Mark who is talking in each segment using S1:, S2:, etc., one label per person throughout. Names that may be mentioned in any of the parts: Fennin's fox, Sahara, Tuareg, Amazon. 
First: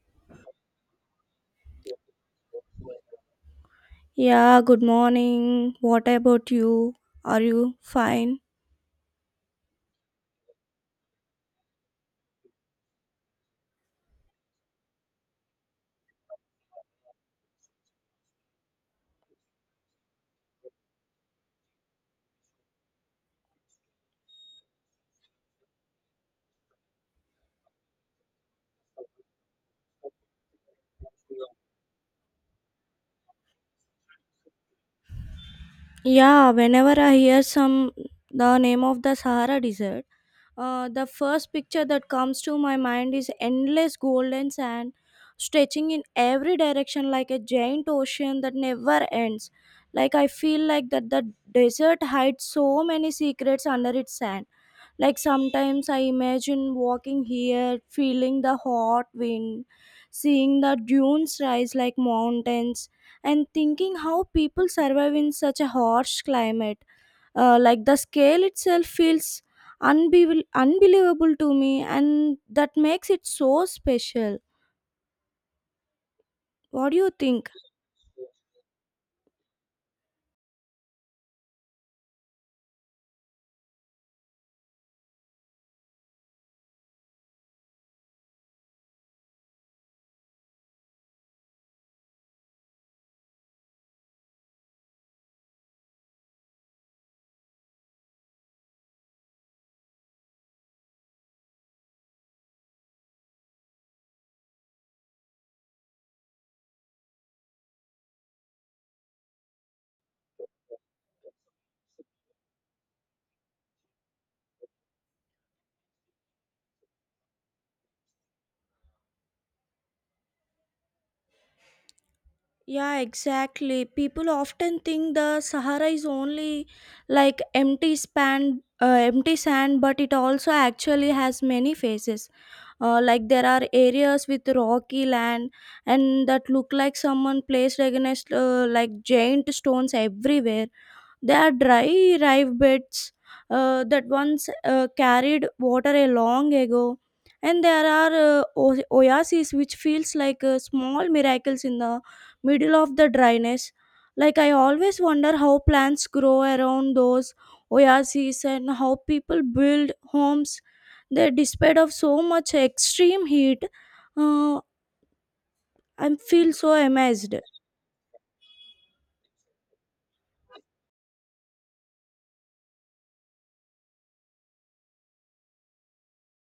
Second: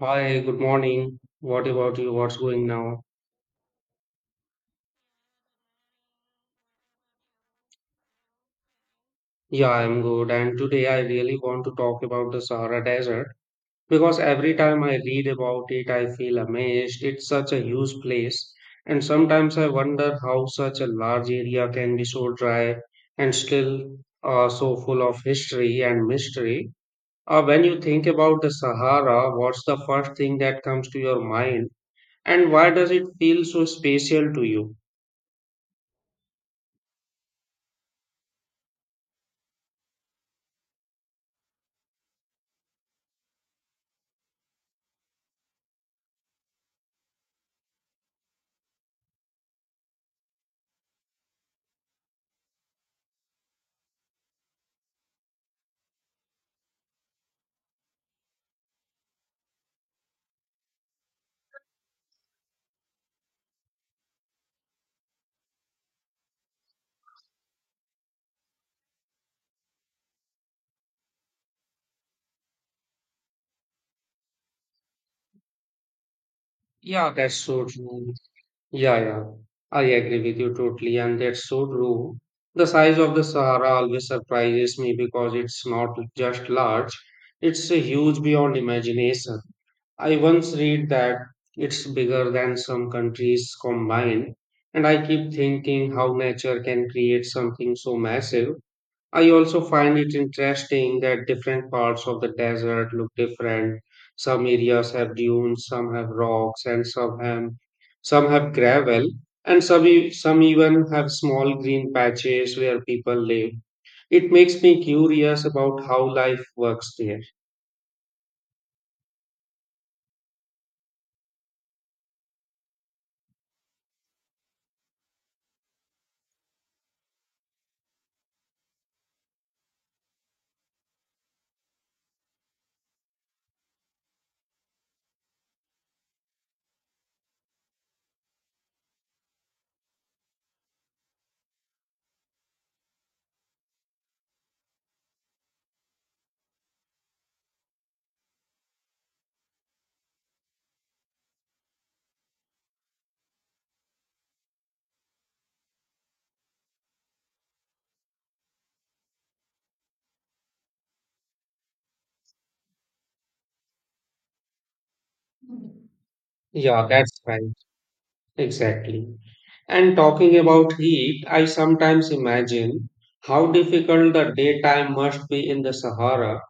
S1: Hi, good morning. What about you? What's going now?
S2: Yeah, good morning. What about you? Are you fine?
S1: Yeah, I'm good. And today I really want to talk about the Sahara Desert because every time I read about it, I feel amazed. It's such a huge place. And sometimes I wonder how such a large area can be so dry and still so full of history and mystery. When you think about the Sahara, what's the first thing that comes to your mind? And why does it feel so special to you?
S2: Yeah, whenever I hear some the name of the Sahara Desert, the first picture that comes to my mind is endless golden sand stretching in every direction like a giant ocean that never ends. Like I feel like that the desert hides so many secrets under its sand. Like sometimes I imagine walking here, feeling the hot wind, seeing the dunes rise like mountains, and thinking how people survive in such a harsh climate, like the scale itself feels unbelievable to me, and that makes it so special. What do you
S1: Yeah, that's
S2: think?
S1: so true. Yeah, yeah, I agree with you totally, and that's so true. The size of the Sahara always surprises me because it's not just large, it's a huge beyond imagination. I once read that it's bigger than some countries combined, and I keep thinking how nature can create something so massive. I also find it interesting that different parts of the desert look different. Some areas have dunes, some have rocks, and some have gravel, and some even have small green patches where people live. It makes me curious about how life works there.
S2: Yeah, exactly, people often think the Sahara is only like empty span, empty sand, but it also actually has many faces. Like there are areas with rocky land and that look like someone placed against, like, giant stones everywhere. They are dry rive beds that once carried water a long ago, and there are, oases which feels like, small miracles in the middle of the dryness. Like I always wonder how plants grow around those oases and how people build homes there despite of so much extreme heat. Uh, I feel so
S1: Yeah, that's
S2: amazed.
S1: right. Exactly. And talking about heat, I sometimes imagine how difficult the daytime must be in the Sahara.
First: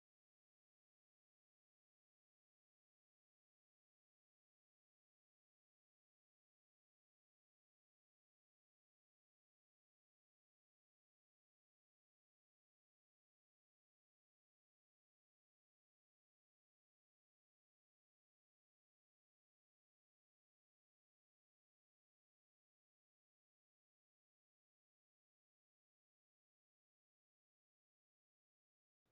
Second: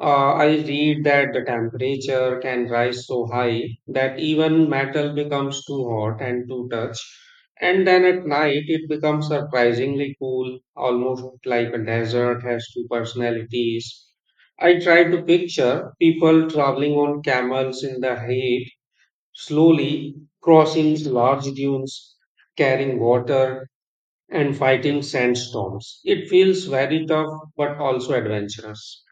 S1: I read that the temperature can rise so high that even metal becomes too hot and too touch, and then at night it becomes surprisingly cool, almost like a desert has two personalities. I tried to picture people traveling on camels in the heat, slowly crossing large dunes, carrying water, and fighting sandstorms. It feels very tough but also adventurous.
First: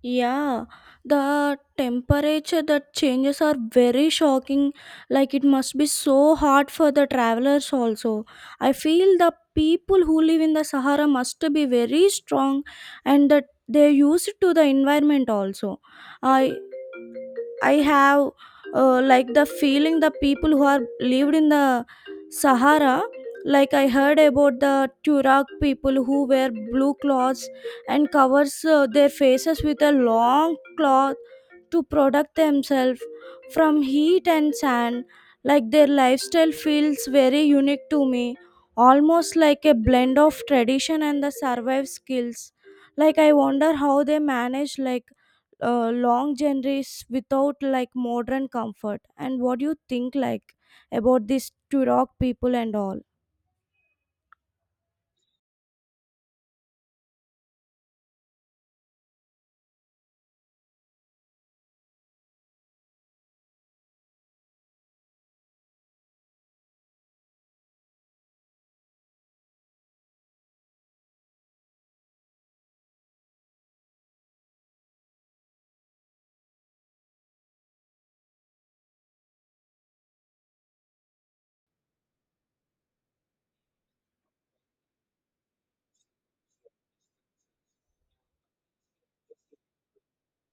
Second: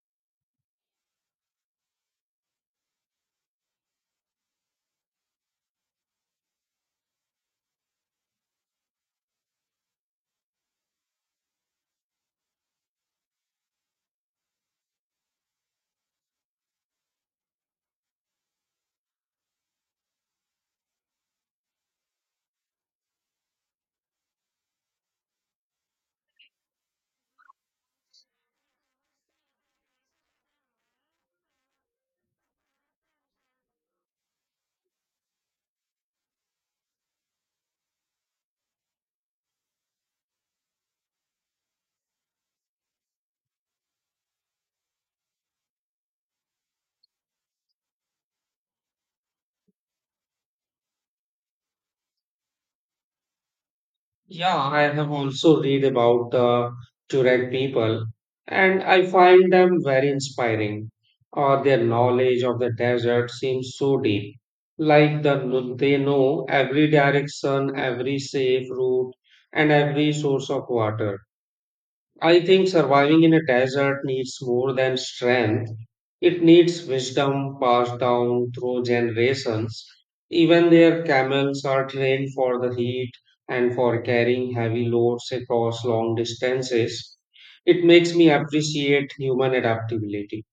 S2: Yeah, the temperature that changes are very shocking. Like it must be so hard for the travelers also. I feel the people who live in the Sahara must be very strong and that they use it to the environment also. I I have, like, the feeling the people who are lived in the Sahara. Like I heard about the Tuareg people who wear blue cloths and covers, their faces with a long cloth to protect themselves from heat and sand. Like their lifestyle feels very unique to me, almost like a blend of tradition and the survival skills. Like I wonder how they manage like, long journeys without like modern comfort. And what do you think like about this turok people and all?
S1: Yeah, I have also read about the Tuareg people and I find them very inspiring. Or their knowledge of the desert seems so deep. Like they know every direction, every safe route, and every source of water. I think surviving in a desert needs more than strength. It needs wisdom passed down through generations. Even their camels are trained for the heat and for carrying heavy loads across long distances. It makes me appreciate human adaptability.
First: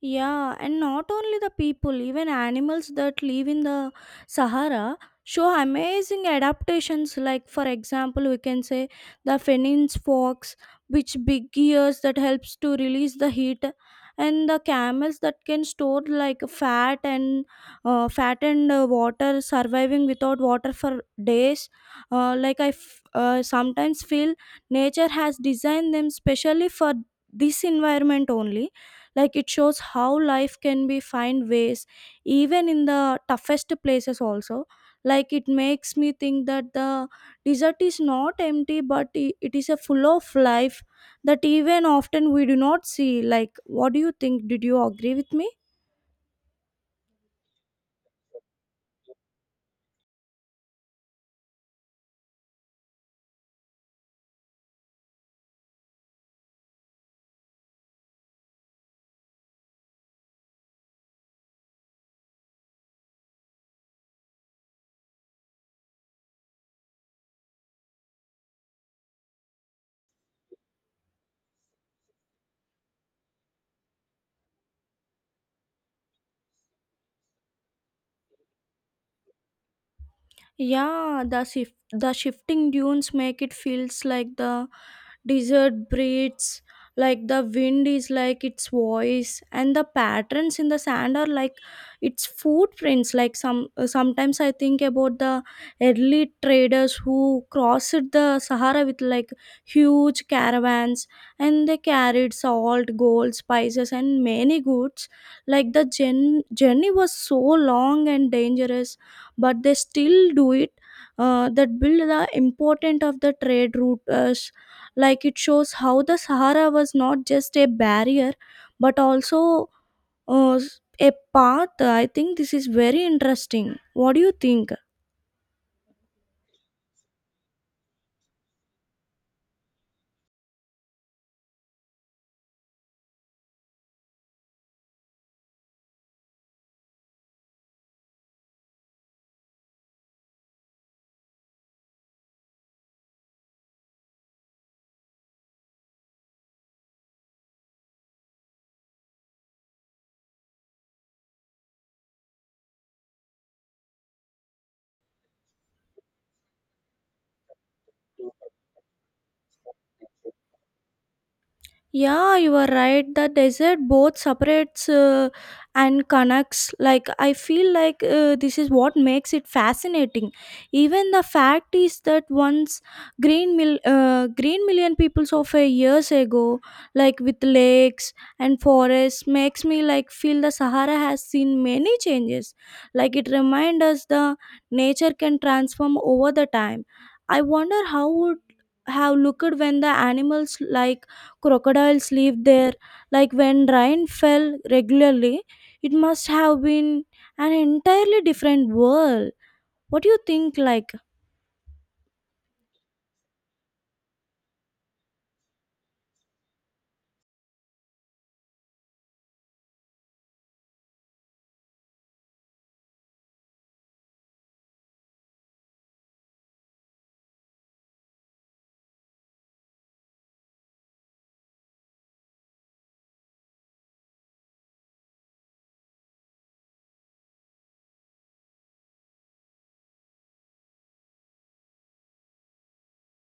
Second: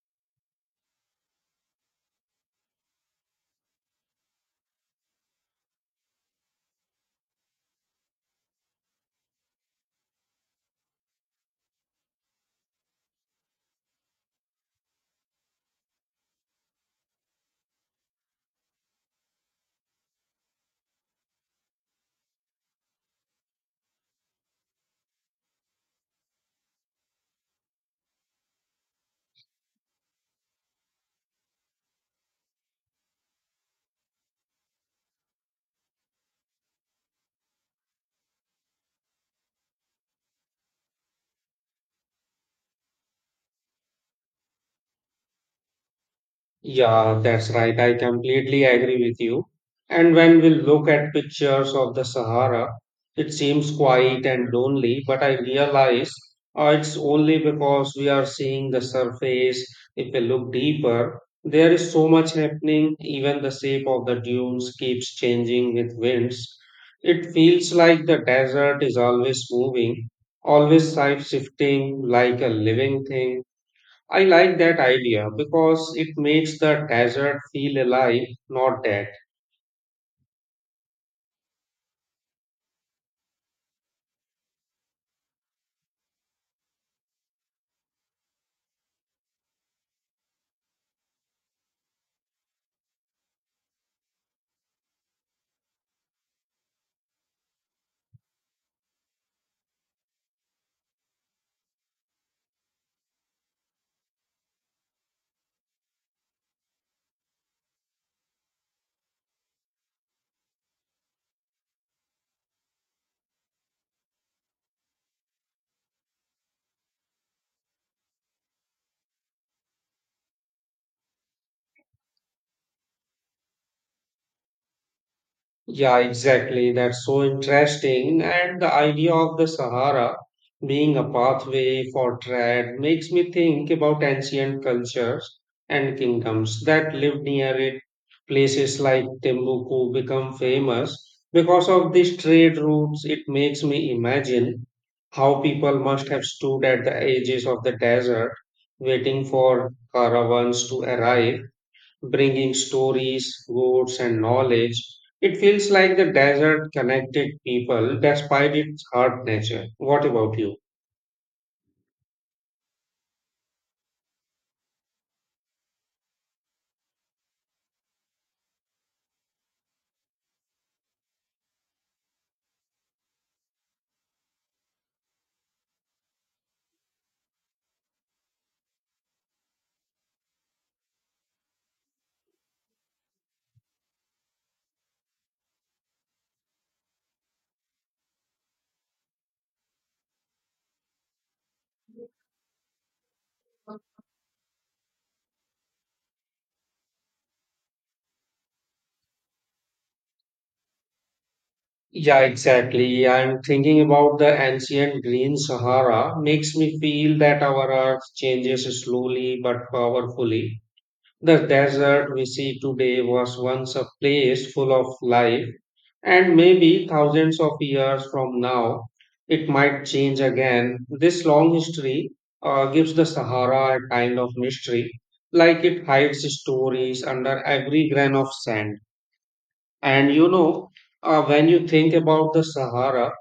S2: Yeah, and not only the people, even animals that live in the Sahara show amazing adaptations. Like, for example, we can say the Fennin's fox, which big ears that helps to release the heat, and the camels that can store like fat and, uh, fat and water, surviving without water for days. Like I sometimes feel nature has designed them specially for this environment only. Like it shows how life can be find ways even in the toughest places also. Like it makes me think that the desert is not empty, but it is a full of life that even often we do not see. Like, what do you think? Did you agree with me?
S1: Yeah, that's right. I completely agree with you. And when we look at pictures of the Sahara, it seems quiet and lonely, but I realize it's only because we are seeing the surface. If we look deeper, there is so much happening. Even the shape of the dunes keeps changing with winds. It feels like the desert is always moving, always side shifting like a living thing. I like that idea because it makes the desert feel alive, not dead.
S2: Yeah, the shifting dunes make it feels like the desert breathes, like the wind is like its voice, and the patterns in the sand are like its footprints. Like sometimes I think about the early traders who crossed the Sahara with like huge caravans, and they carried salt, gold, spices, and many goods. Like the journey was so long and dangerous, but they still do it, that build the importance of the trade routes. Like it shows how the Sahara was not just a barrier, but also, uh, a path. I think this is very interesting. What do you think?
S1: Yeah, exactly. That's so interesting. And the idea of the Sahara being a pathway for trade makes me think about ancient cultures and kingdoms that lived near it. Places like Timbuktu become famous because of these trade routes. It makes me imagine how people must have stood at the edges of the desert waiting for caravans to arrive bringing stories, goods, and knowledge. It feels like the desert connected people despite its hard nature. What about you?
S2: Yeah, you are right. The desert both separates, and connects. Like, I feel like, this is what makes it fascinating. Even the fact is that once green, green million peoples of a years ago, like with lakes and forests, makes me like feel the Sahara has seen many changes. Like, it reminds us the nature can transform over the time. I wonder how would have looked when the animals like crocodiles live there. Like when rain fell regularly, it must have been an entirely different world. What do you think like?
S1: Yeah, exactly. I'm thinking about the ancient Green Sahara. Makes me feel that our earth changes slowly but powerfully. The desert we see today was once a place full of life. And maybe thousands of years from now, it might change again. This long history gives the Sahara a kind of mystery, like it hides stories under every grain of sand. And you know, when you think about the Sahara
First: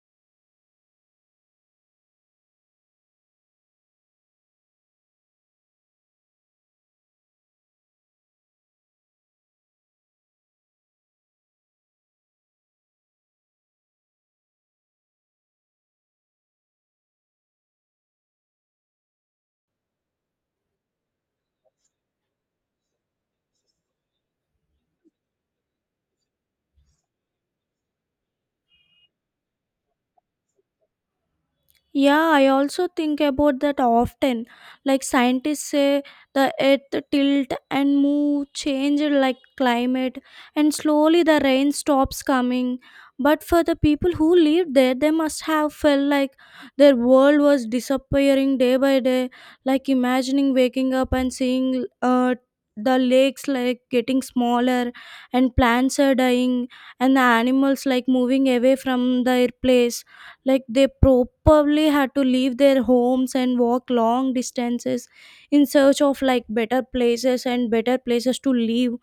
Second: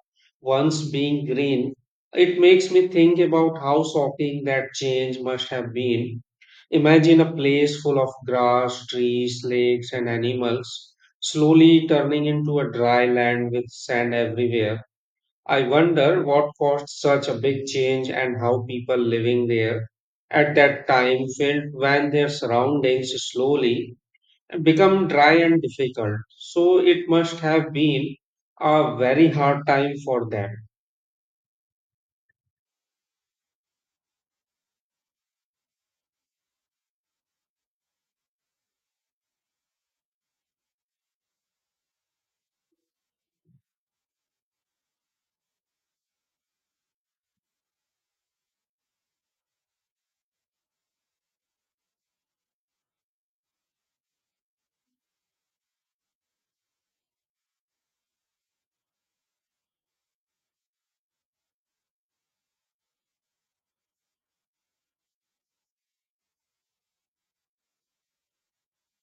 S1: once being green, it makes me think about how shocking that change must have been. Imagine a place full of grass, trees, lakes, and animals, slowly turning into a dry land with sand everywhere. I wonder what caused such a big change and how people living there at that time felt when their surroundings slowly become dry and difficult. So it must have been a very hard time for them.
S2: Yeah, I also think about that often. Like scientists say the earth tilt and move change like climate, and slowly the rain stops coming. But for the people who lived there, they must have felt like their world was disappearing day by day, like imagining waking up and seeing, the lakes like getting smaller and plants are dying and the animals like moving away from their place. Like they probably had to leave their homes and walk long distances in search of like better places and better places to live.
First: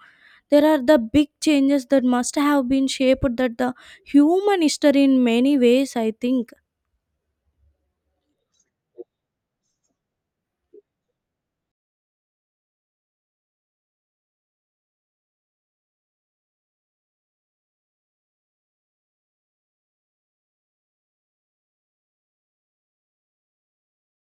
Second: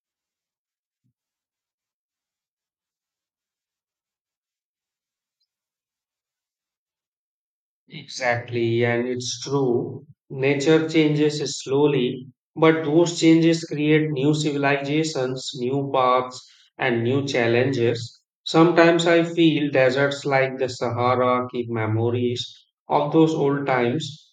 S2: There are the big changes that must have been shaped that the human history in many ways, I think.
S1: Exactly, and it's true. Nature changes slowly, but those changes create new civilizations, new paths, and new challenges. Sometimes I feel deserts like the Sahara keep memories of those old times,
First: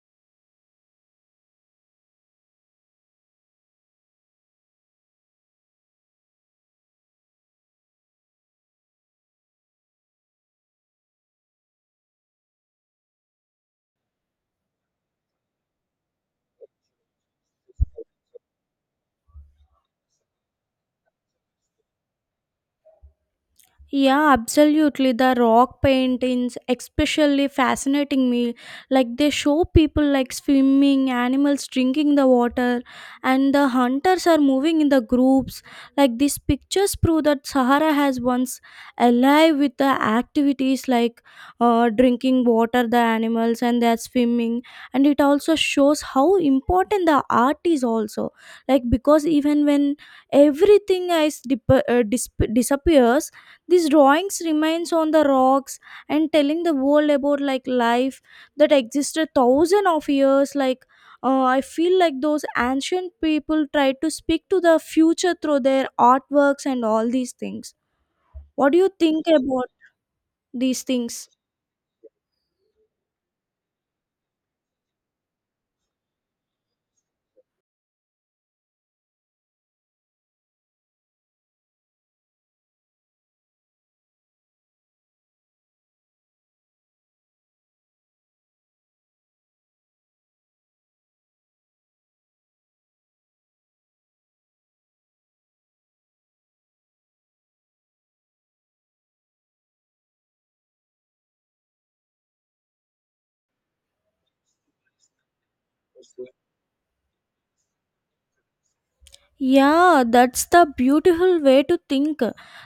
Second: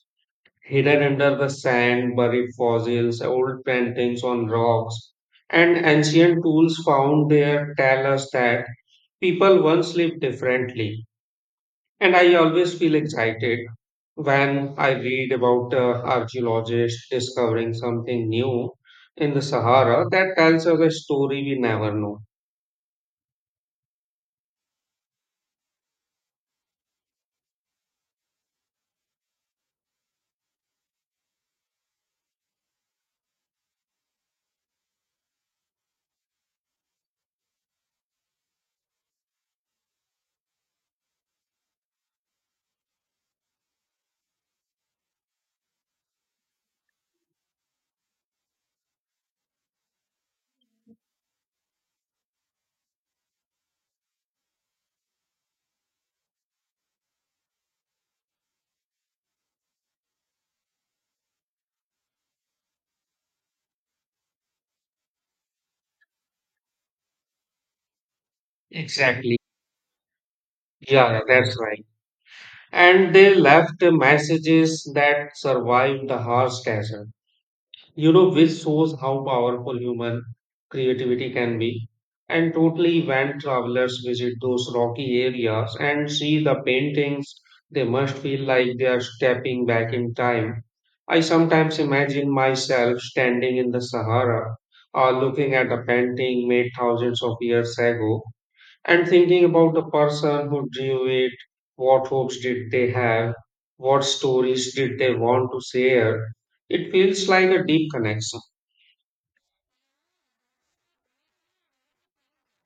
S1: hidden under the sand, buried fossils, old paintings on rocks, and ancient tools found there tell us that people once lived differently. And I always feel excited when I read about archaeologists discovering something new in the Sahara that tells us a story we never know.
S2: Yeah, absolutely. The rock paintings, especially fascinating me. Like they show people like swimming, animals drinking the water, and the hunters are moving in the groups. Like these pictures prove that Sahara has once alive with the activities like, drinking water, the animals, and they're swimming. And it also shows how important the art is also. Like, because even when everything is disappears, these drawings remains on the rocks and telling the world about like life that existed thousand of years. Like, I feel like those ancient people tried to speak to the future through their artworks and all these things. What do you think
S1: Exactly.
S2: about these
S1: Yeah,
S2: things?
S1: that's right. And they left messages that survived the harsh desert, you know, which shows how powerful human creativity can be. And totally, when travelers visit those rocky areas and see the paintings, they must feel like they are stepping back in time. I sometimes imagine myself standing in the Sahara or looking at a painting made thousands of years ago and thinking about the person who drew it. What hopes did they have? What stories did they want to share? It feels like a deep connection.
S2: Yeah, that's the beautiful way to think.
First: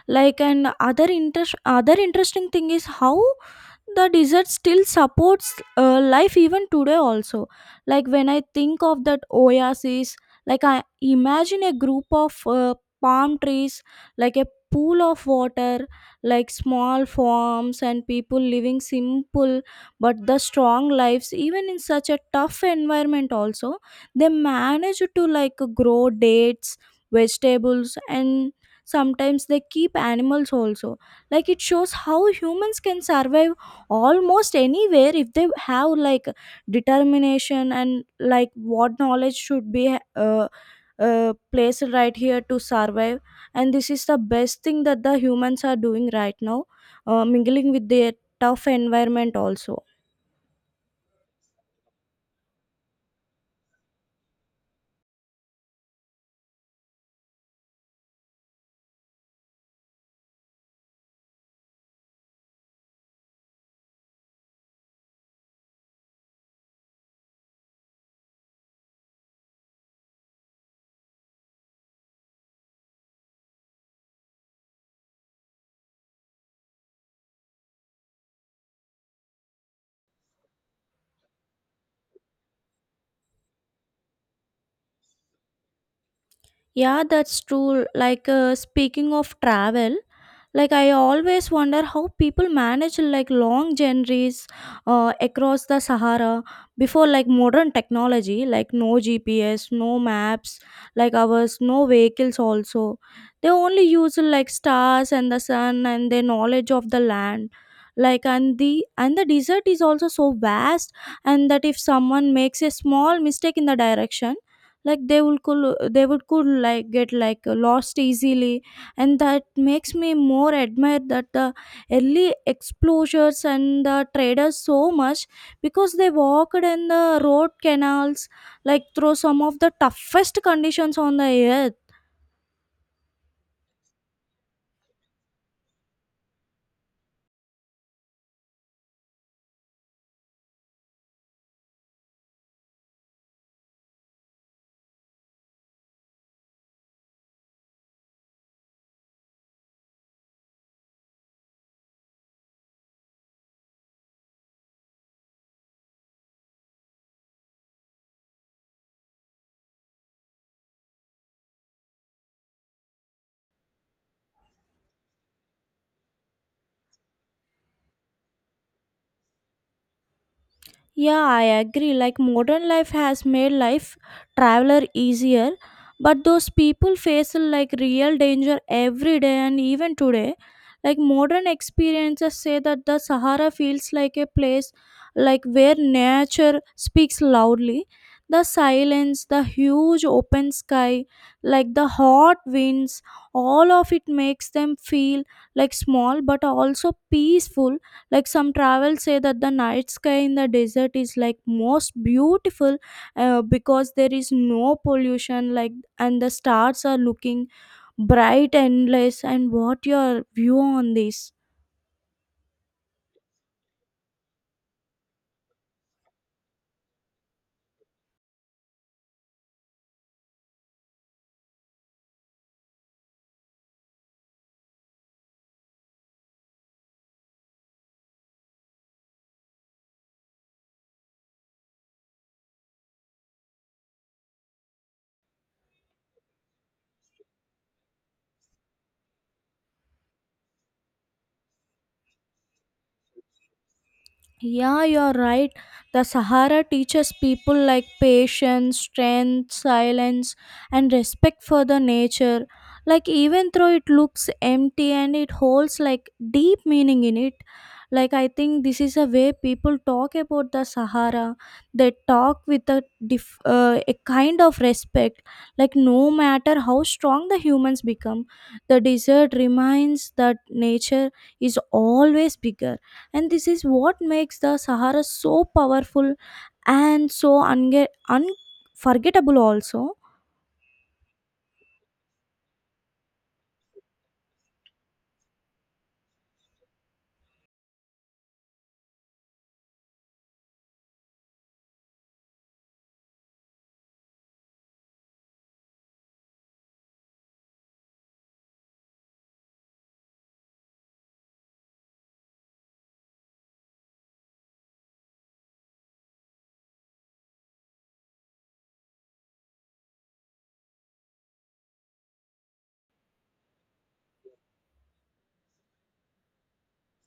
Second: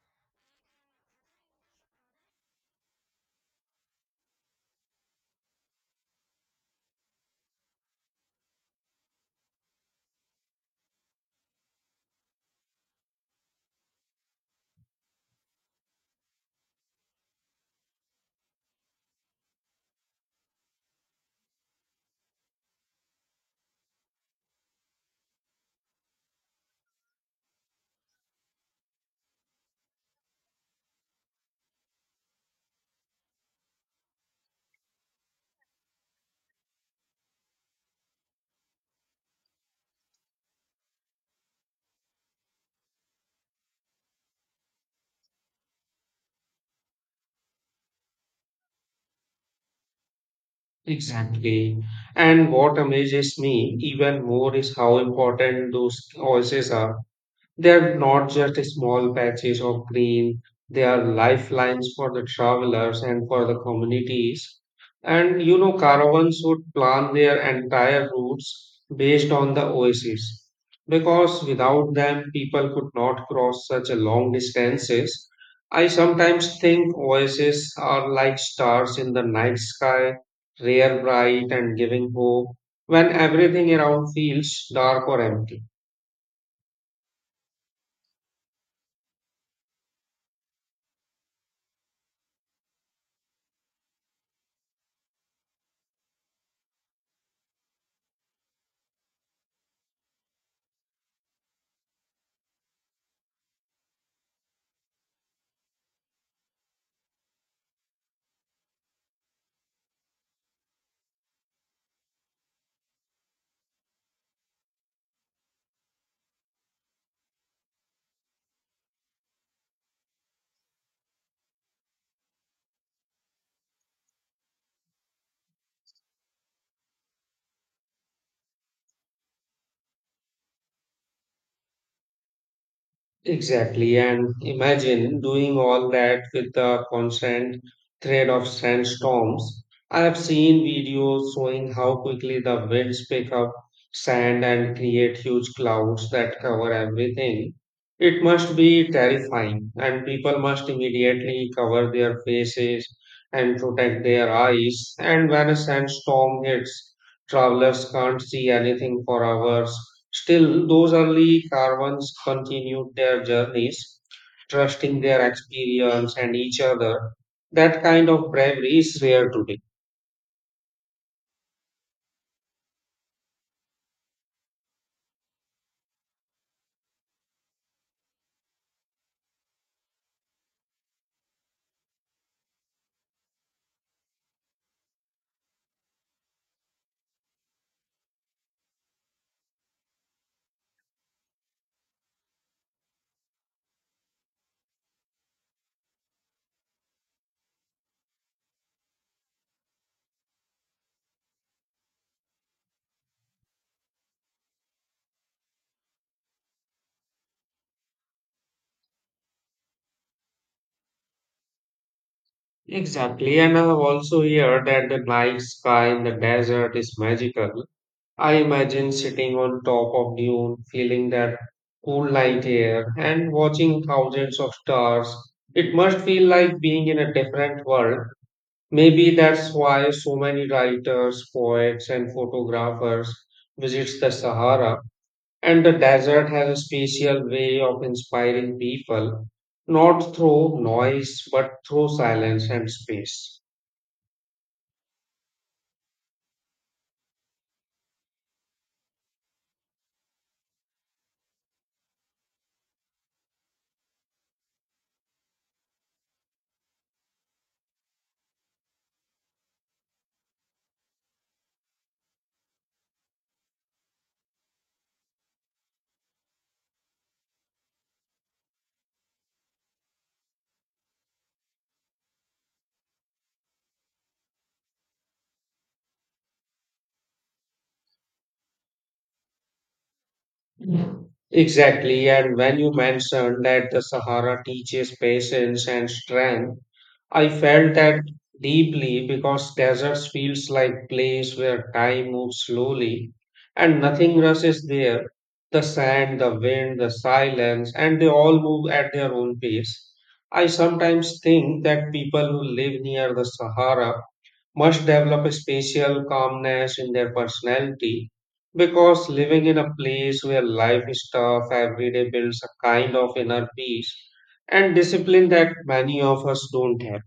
S2: Like, and other interesting thing is how the desert still supports, life even today also. Like when I think of that oasis, like I imagine a group of, palm trees, like a pool of water, like small farms and people living simple but the strong lives even in such a tough environment also. They manage to like grow dates, vegetables, and sometimes they keep animals also. Like it shows how humans can survive almost anywhere if they have like determination and like what knowledge should be placed right here to survive. And this is the best thing that the humans are doing right now, mingling with their tough environment also.
S1: Exactly. And what amazes me even more is how important those voices are. They are not just small patches of green, they are lifelines for the travelers and for the communities. And you know, caravans would plan their entire routes based on the oases because without them, people could not cross such a long distances. I sometimes think oases are like stars in the night sky, rare, bright, and giving hope when everything around feels dark or empty.
S2: Yeah, that's true. Like, speaking of travel, like I always wonder how people manage like long journeys, across the Sahara before like modern technology, like no GPS, no maps like ours, no vehicles also. They only use like stars and the sun and their knowledge of the land. Like, and the desert is also so vast, and that if someone makes a small mistake in the direction, like they would could like get like lost easily. And that makes me more admire that the early explorers and the traders so much, because they walked in the road canals like through some of the toughest conditions on the earth.
S1: Exactly, and imagine doing all that with the constant threat of sandstorms. I have seen videos showing how quickly the winds pick up sand and create huge clouds that cover everything. It must be terrifying, and people must immediately cover their faces and protect their eyes. And when a sandstorm hits, travelers can't see anything for hours. Still, those early caravans continued their journeys, trusting their experience and each other. That kind of bravery is rare today.
S2: Yeah, I agree. Like modern life has made life traveler easier, but those people face like real danger every day and even today. Like modern experiences say that the Sahara feels like a place like where nature speaks loudly. The silence, the huge open sky, like the hot winds, all of it makes them feel like small but also peaceful. Like some travels say that the night sky in the desert is like most beautiful, because there is no pollution like, and the stars are looking bright, endless. And what your view on this?
S1: Exactly, and I have also heard that the night sky in the desert is magical. I imagine sitting on top of dune, feeling that cool night air, and watching thousands of stars. It must feel like being in a different world. Maybe that's why so many writers, poets, and photographers visits the Sahara. And the desert has a special way of inspiring people, not through noise, but through silence and space.
S2: Yeah, you're right. The Sahara teaches people like patience, strength, silence, and respect for the nature. Like, even though it looks empty, and it holds like deep meaning in it. Like, I think this is a way people talk about the Sahara. They talk with a, a kind of respect. Like, no matter how strong the humans become, the desert reminds that nature is always bigger, and this is what makes the Sahara so powerful and so unforgettable also.
S1: Exactly. And when you mentioned that the Sahara teaches patience and strength, I felt that deeply because deserts feels like place where time moves slowly and nothing rushes there. The sand, the wind, the silence, and they all move at their own pace. I sometimes think that people who live near the Sahara must develop a special calmness in their personality because living in a place where life is tough every day builds a kind of inner peace and discipline that many of us don't have.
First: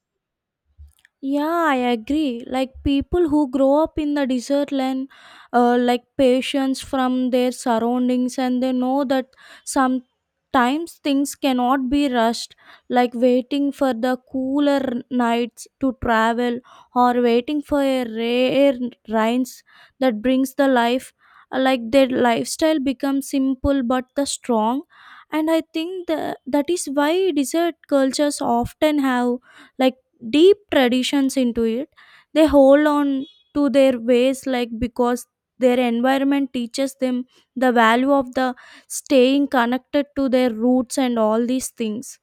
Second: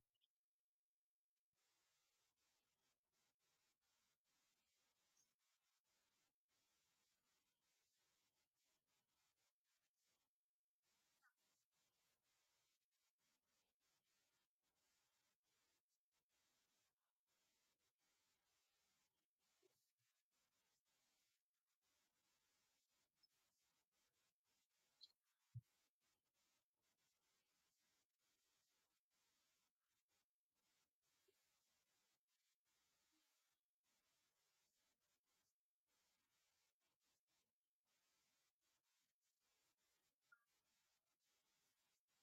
S2: Yeah, I agree. Like people who grow up in the desert land, like patience from their surroundings, and they know that sometimes things cannot be rushed, like waiting for the cooler nights to travel or waiting for a rare rains that brings the life. Like their lifestyle becomes simple but the strong. And I think that, is why desert cultures often have like deep traditions into it. They hold on to their ways like because their environment teaches them the value of the staying connected to their roots and all these things.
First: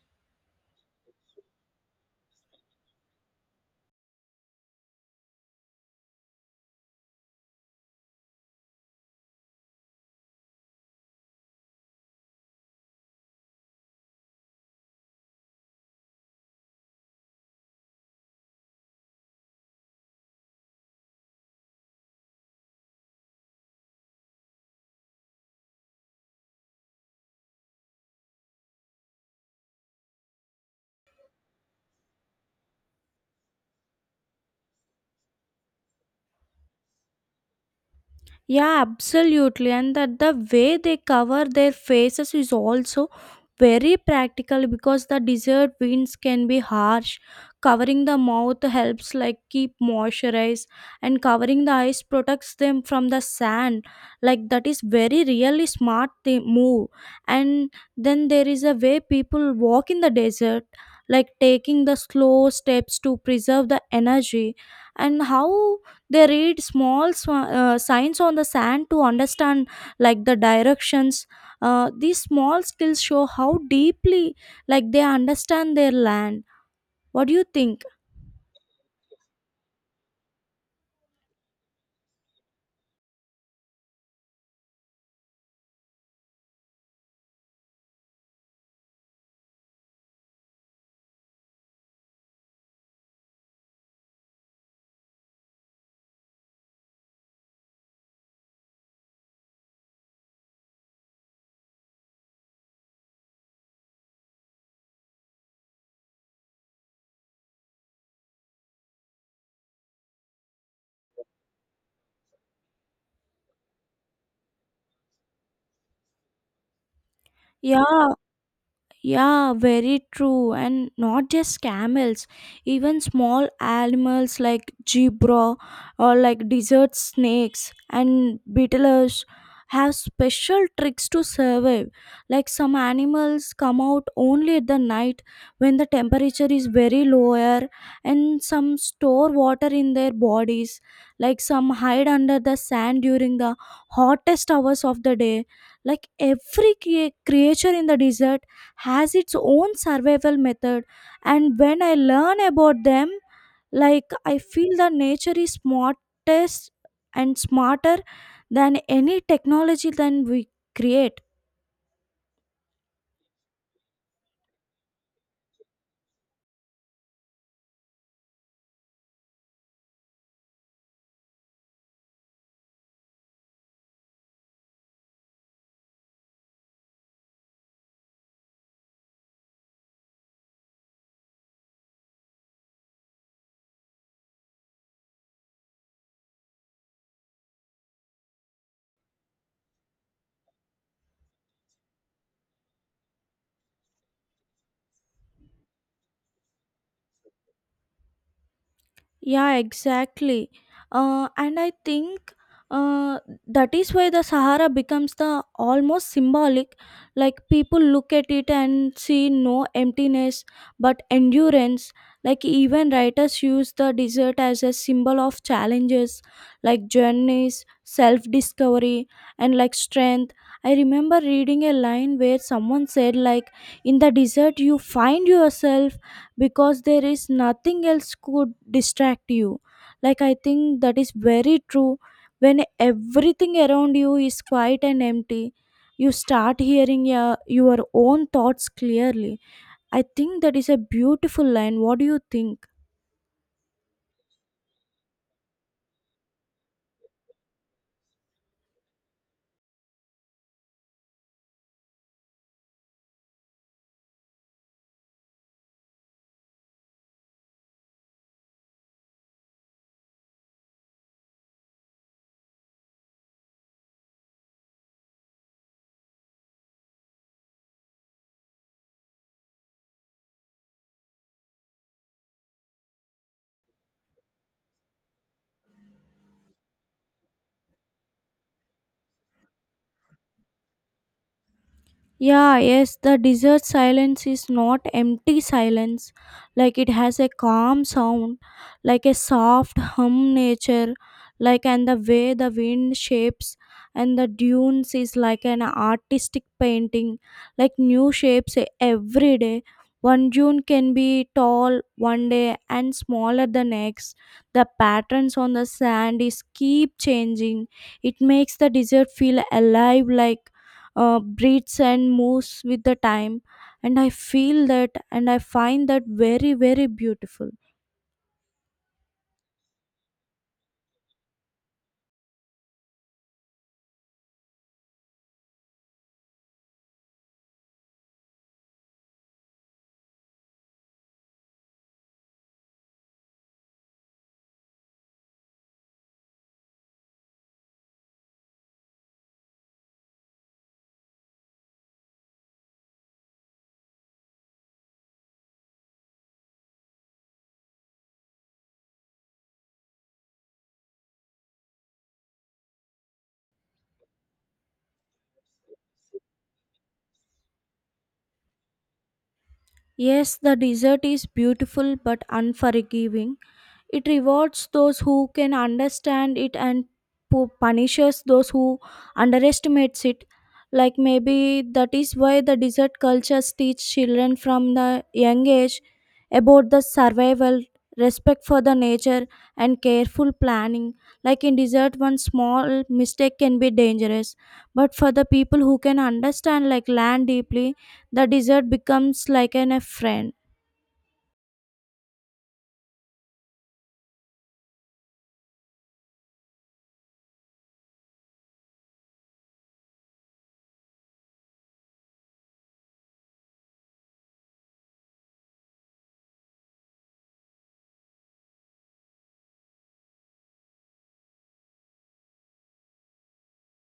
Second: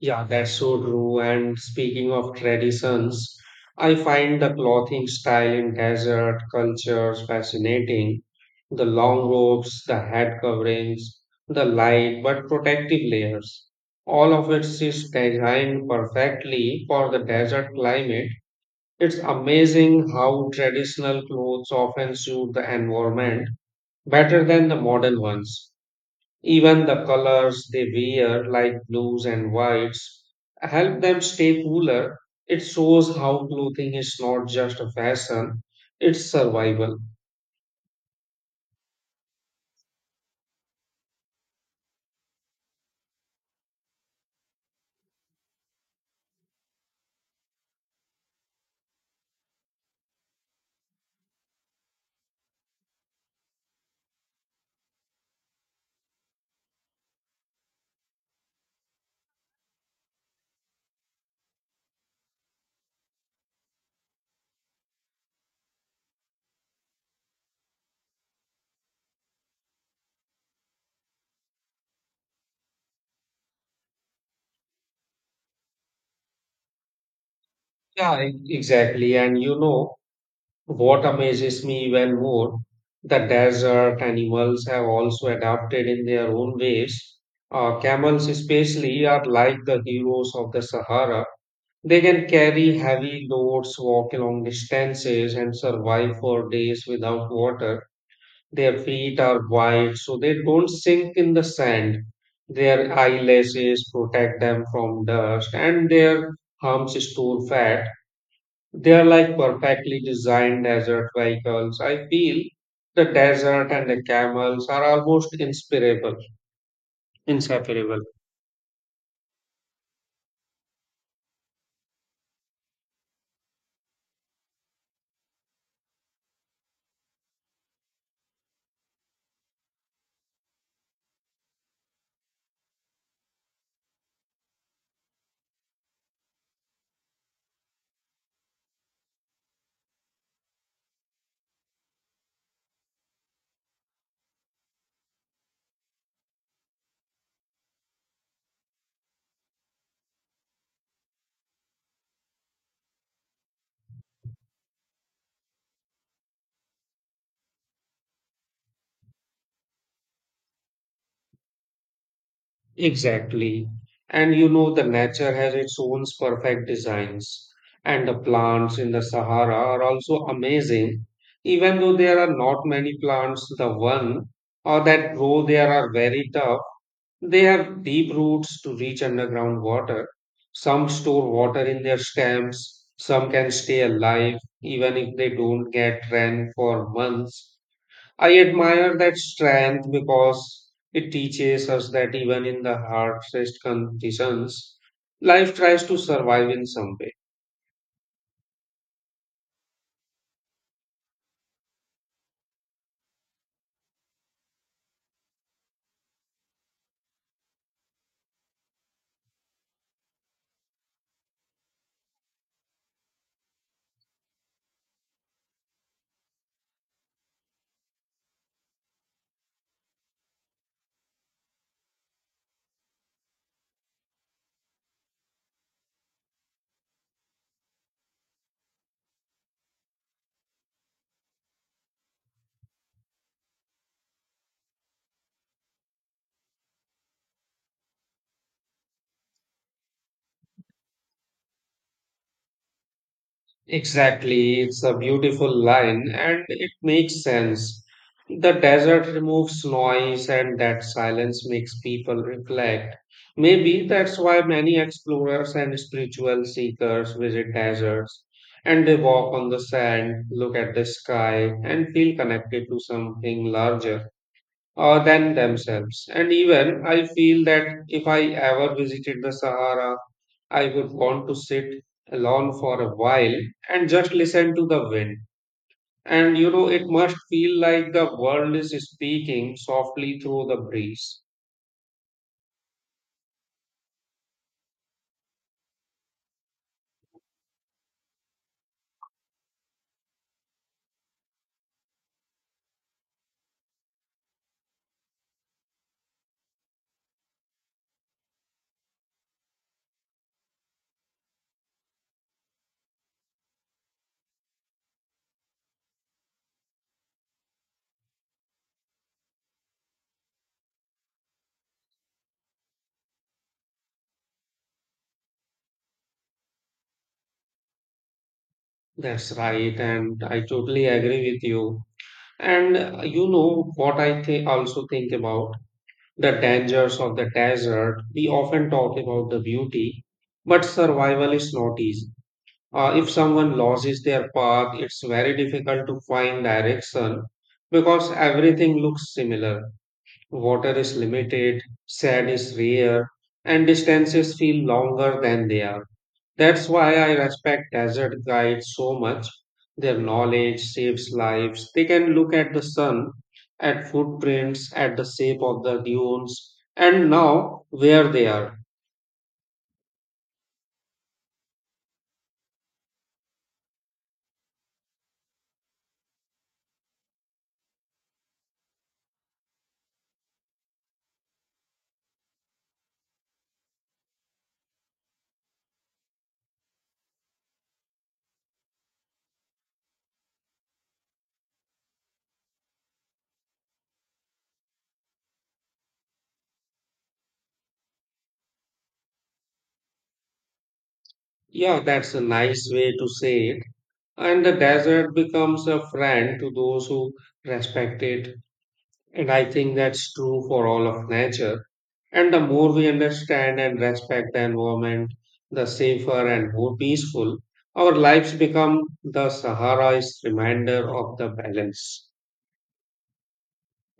S1: Yeah, that's so true. And speaking of traditions, I find the clothing style in desert cultures fascinating. The long robes, the head coverings, the light but protective layers. All of it is designed perfectly for the desert climate. It's amazing how traditional clothes often suit the environment better than the modern ones. Even the colors they wear, like blues and whites, help them stay cooler. It shows how clothing is not just a fashion, it's survival.
S2: Yeah, absolutely. And that the way they cover their faces is also very practical, because the desert winds can be harsh. Covering the mouth helps like keep moisturized, and covering the eyes protects them from the sand. Like that is very really smart they move. And then there is a way people walk in the desert, like taking the slow steps to preserve the energy, and how they read small signs on the sand to understand like the directions. These small skills show how deeply like they understand their land. What do you think?
S1: Yeah, exactly. And you know what amazes me even more? The desert animals have also adapted in their own ways. Camels, especially, are like the heroes of the Sahara. They can carry heavy loads, walk long distances, and survive for days without water. Their feet are wide so they don't sink in the sand. Their eyelashes protect them from dust and their humps store fat. They are like perfectly designed desert vehicles. I feel the desert and the camels are almost inseparable. Inseparable.
S2: Yeah. Yeah, very true. And not just camels, even small animals like zebra or like desert snakes and beetles have special tricks to survive. Like some animals come out only at the night when the temperature is very lower, and some store water in their bodies. Like some hide under the sand during the hottest hours of the day. Like every creature in the desert has its own survival method, and when I learn about them, like, I feel that nature is smartest and smarter than any technology than we create.
S1: Exactly. And you know, the nature has its own perfect designs. And the plants in the Sahara are also amazing. Even though there are not many plants, the one or that grow there are very tough. They have deep roots to reach underground water. Some store water in their stems. Some can stay alive even if they don't get rain for months. I admire that strength because it teaches us that even in the harshest conditions, life tries to survive in some way.
S2: Yeah, exactly. And I think uh, that is why the Sahara becomes the almost symbolic. Like people look at it and see no emptiness but endurance. Like even writers use the desert as a symbol of challenges, like journeys, self discovery, and like strength. I remember reading a line where someone said, like, in the desert you find yourself because there is nothing else could distract you. Like I think that is very true. When everything around you is quiet and empty, you start hearing your own thoughts clearly. I think that is a beautiful line. What do you think?
S1: Exactly, it's a beautiful line and it makes sense. The desert removes noise, and that silence makes people reflect. Maybe that's why many explorers and spiritual seekers visit deserts and they walk on the sand, look at the sky, and feel connected to something larger than themselves. And even I feel that if I ever visited the Sahara, I would want to sit alone for a while and just listen to the wind. And you know, it must feel like the world is speaking softly through the breeze.
S2: Yeah, yes, the desert silence is not empty silence. Like it has a calm sound, like a soft hum nature, like, and the way the wind shapes and the dunes is like an artistic painting, like new shapes every day. One dune can be tall one day and smaller the next. The patterns on the sand is keep changing. It makes the desert feel alive, like, breathes and moves with the time, and I feel that, and I find that very very beautiful.
S1: That's right, and I totally agree with you. And you know what also think about the dangers of the desert. We often talk about the beauty, but survival is not easy. If someone loses their path, it's very difficult to find direction because everything looks similar. Water is limited, sand is rare, and distances feel longer than they are. That's why I respect desert guides so much. Their knowledge saves lives. They can look at the sun, at footprints, at the shape of the dunes, and now where they are.
S2: Yes, the desert is beautiful but unforgiving. It rewards those who can understand it and punishes those who underestimates it. Like maybe that is why the desert cultures teach children from the young age about the survival, respect for the nature, and careful planning. Like in desert, one small mistake can be dangerous, but for the people who can understand like land deeply, the desert becomes like an a friend.
S1: Yeah, that's a nice way to say it. And the desert becomes a friend to those who respect it. And I think that's true for all of nature. And the more we understand and respect the environment, the safer and more peaceful our lives become. The Sahara is reminder of the balance.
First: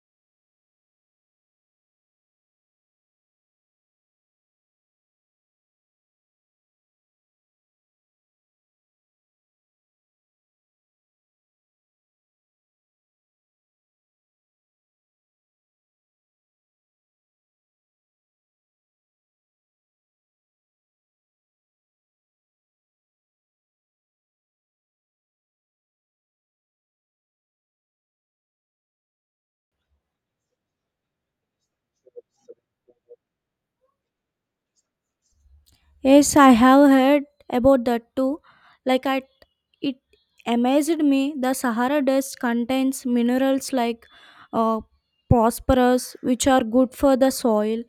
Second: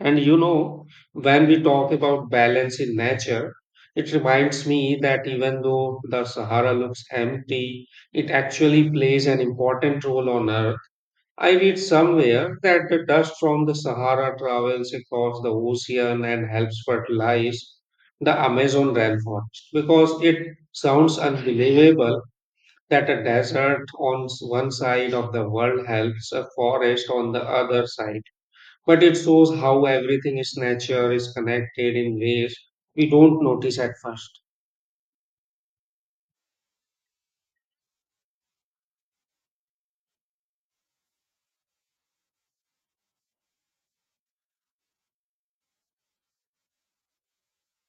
S1: And you know, when we talk about balance in nature, it reminds me that even though the Sahara looks empty, it actually plays an important role on Earth. I read somewhere that the dust from the Sahara travels across the ocean and helps fertilize the Amazon rainforest because it sounds unbelievable that a desert on one side of the world helps a forest on the other side. But it shows how everything is nature is connected in ways we don't notice at first.
S2: Yes, I have heard about that too. Like I, it amazed me. The Sahara dust contains minerals like uh, phosphorus, which are good for the soil.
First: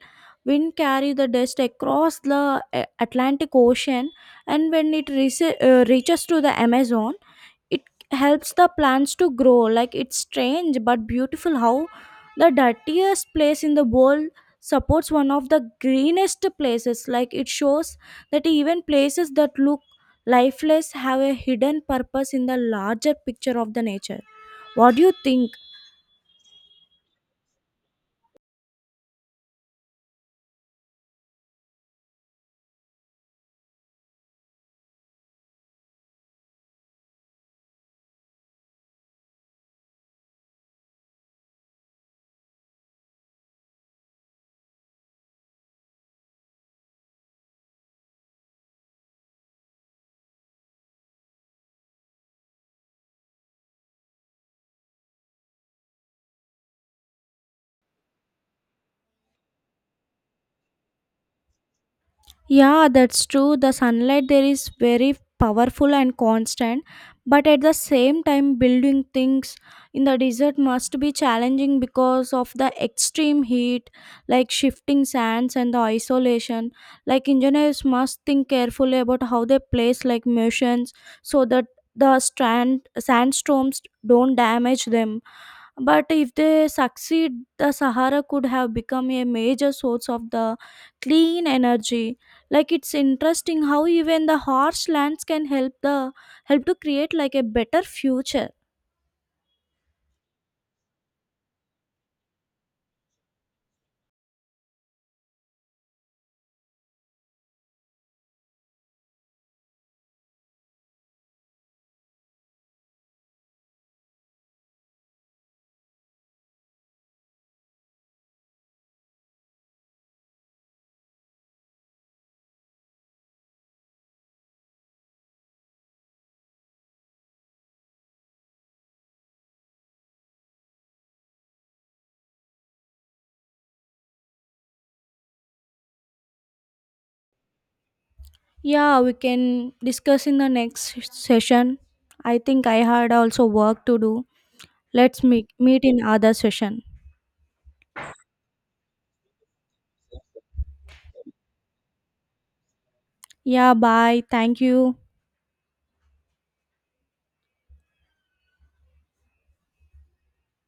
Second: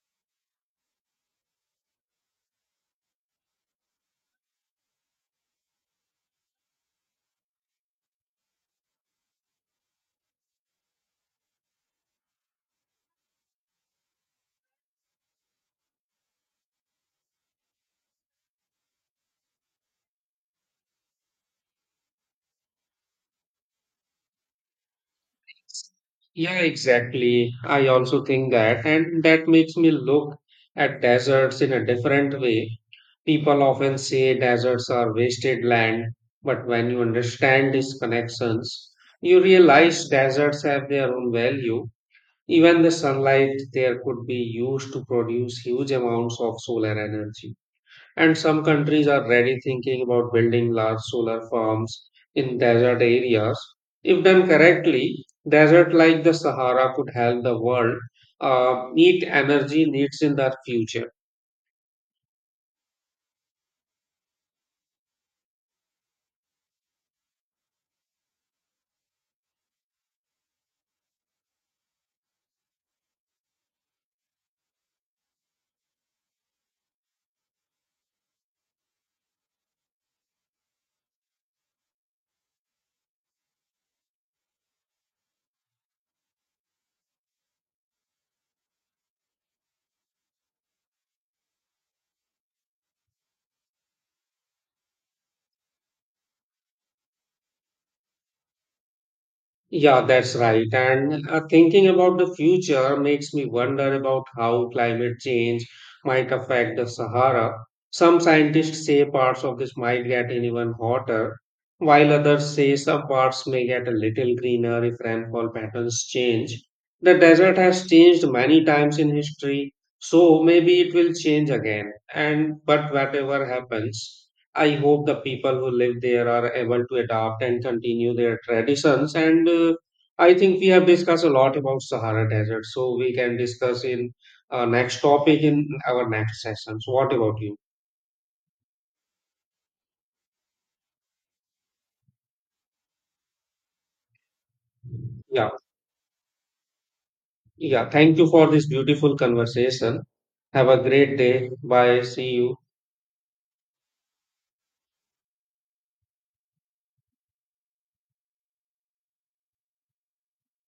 S2: Wind carry the dust across the Atlantic Ocean, and when it reaches reaches to the Amazon, it helps the plants to grow. Like it's strange but beautiful how the dirtiest place in the world supports one of the greenest places. Like it shows that even places that look lifeless have a hidden purpose in the larger picture of the nature. What do you think?
S1: Yeah, exactly. I also think that, and that makes me look at deserts in a different way. People often say deserts are wasted land, but when you understand these connections, you realize deserts have their own value. Even the sunlight there could be used to produce huge amounts of solar energy. And some countries are already thinking about building large solar farms in desert areas. If done correctly, desert like the Sahara could help the world meet energy needs in the future.
S2: Yeah, that's true. The sunlight there is very powerful and constant, but at the same time, building things in the desert must be challenging because of the extreme heat, like shifting sands and the isolation. Like engineers must think carefully about how they place like motions so that the strand sandstorms don't damage them. But if they succeed, the Sahara could have become a major source of the clean energy. Like it's interesting how even the harsh lands can help the help to create like a better future.
S1: Yeah, that's right. And thinking about the future makes me wonder about how climate change might affect the Sahara. Some scientists say parts of this might get even hotter, while others say some parts may get a little greener if rainfall patterns change. The desert has changed many times in history, so maybe it will change again. And but whatever happens, I hope the people who live there are able to adapt and continue their traditions. And I think we have discussed a lot about Sahara Desert, so we can discuss in next topic in our next session. So, what about you?
S2: Yeah, we can discuss in the next session. I think I had also work to do. Let's
S1: Yeah,
S2: meet in other session.
S1: yeah. Thank you for this beautiful conversation. Have a great day. Bye. See you.
S2: Yeah, bye. Thank you.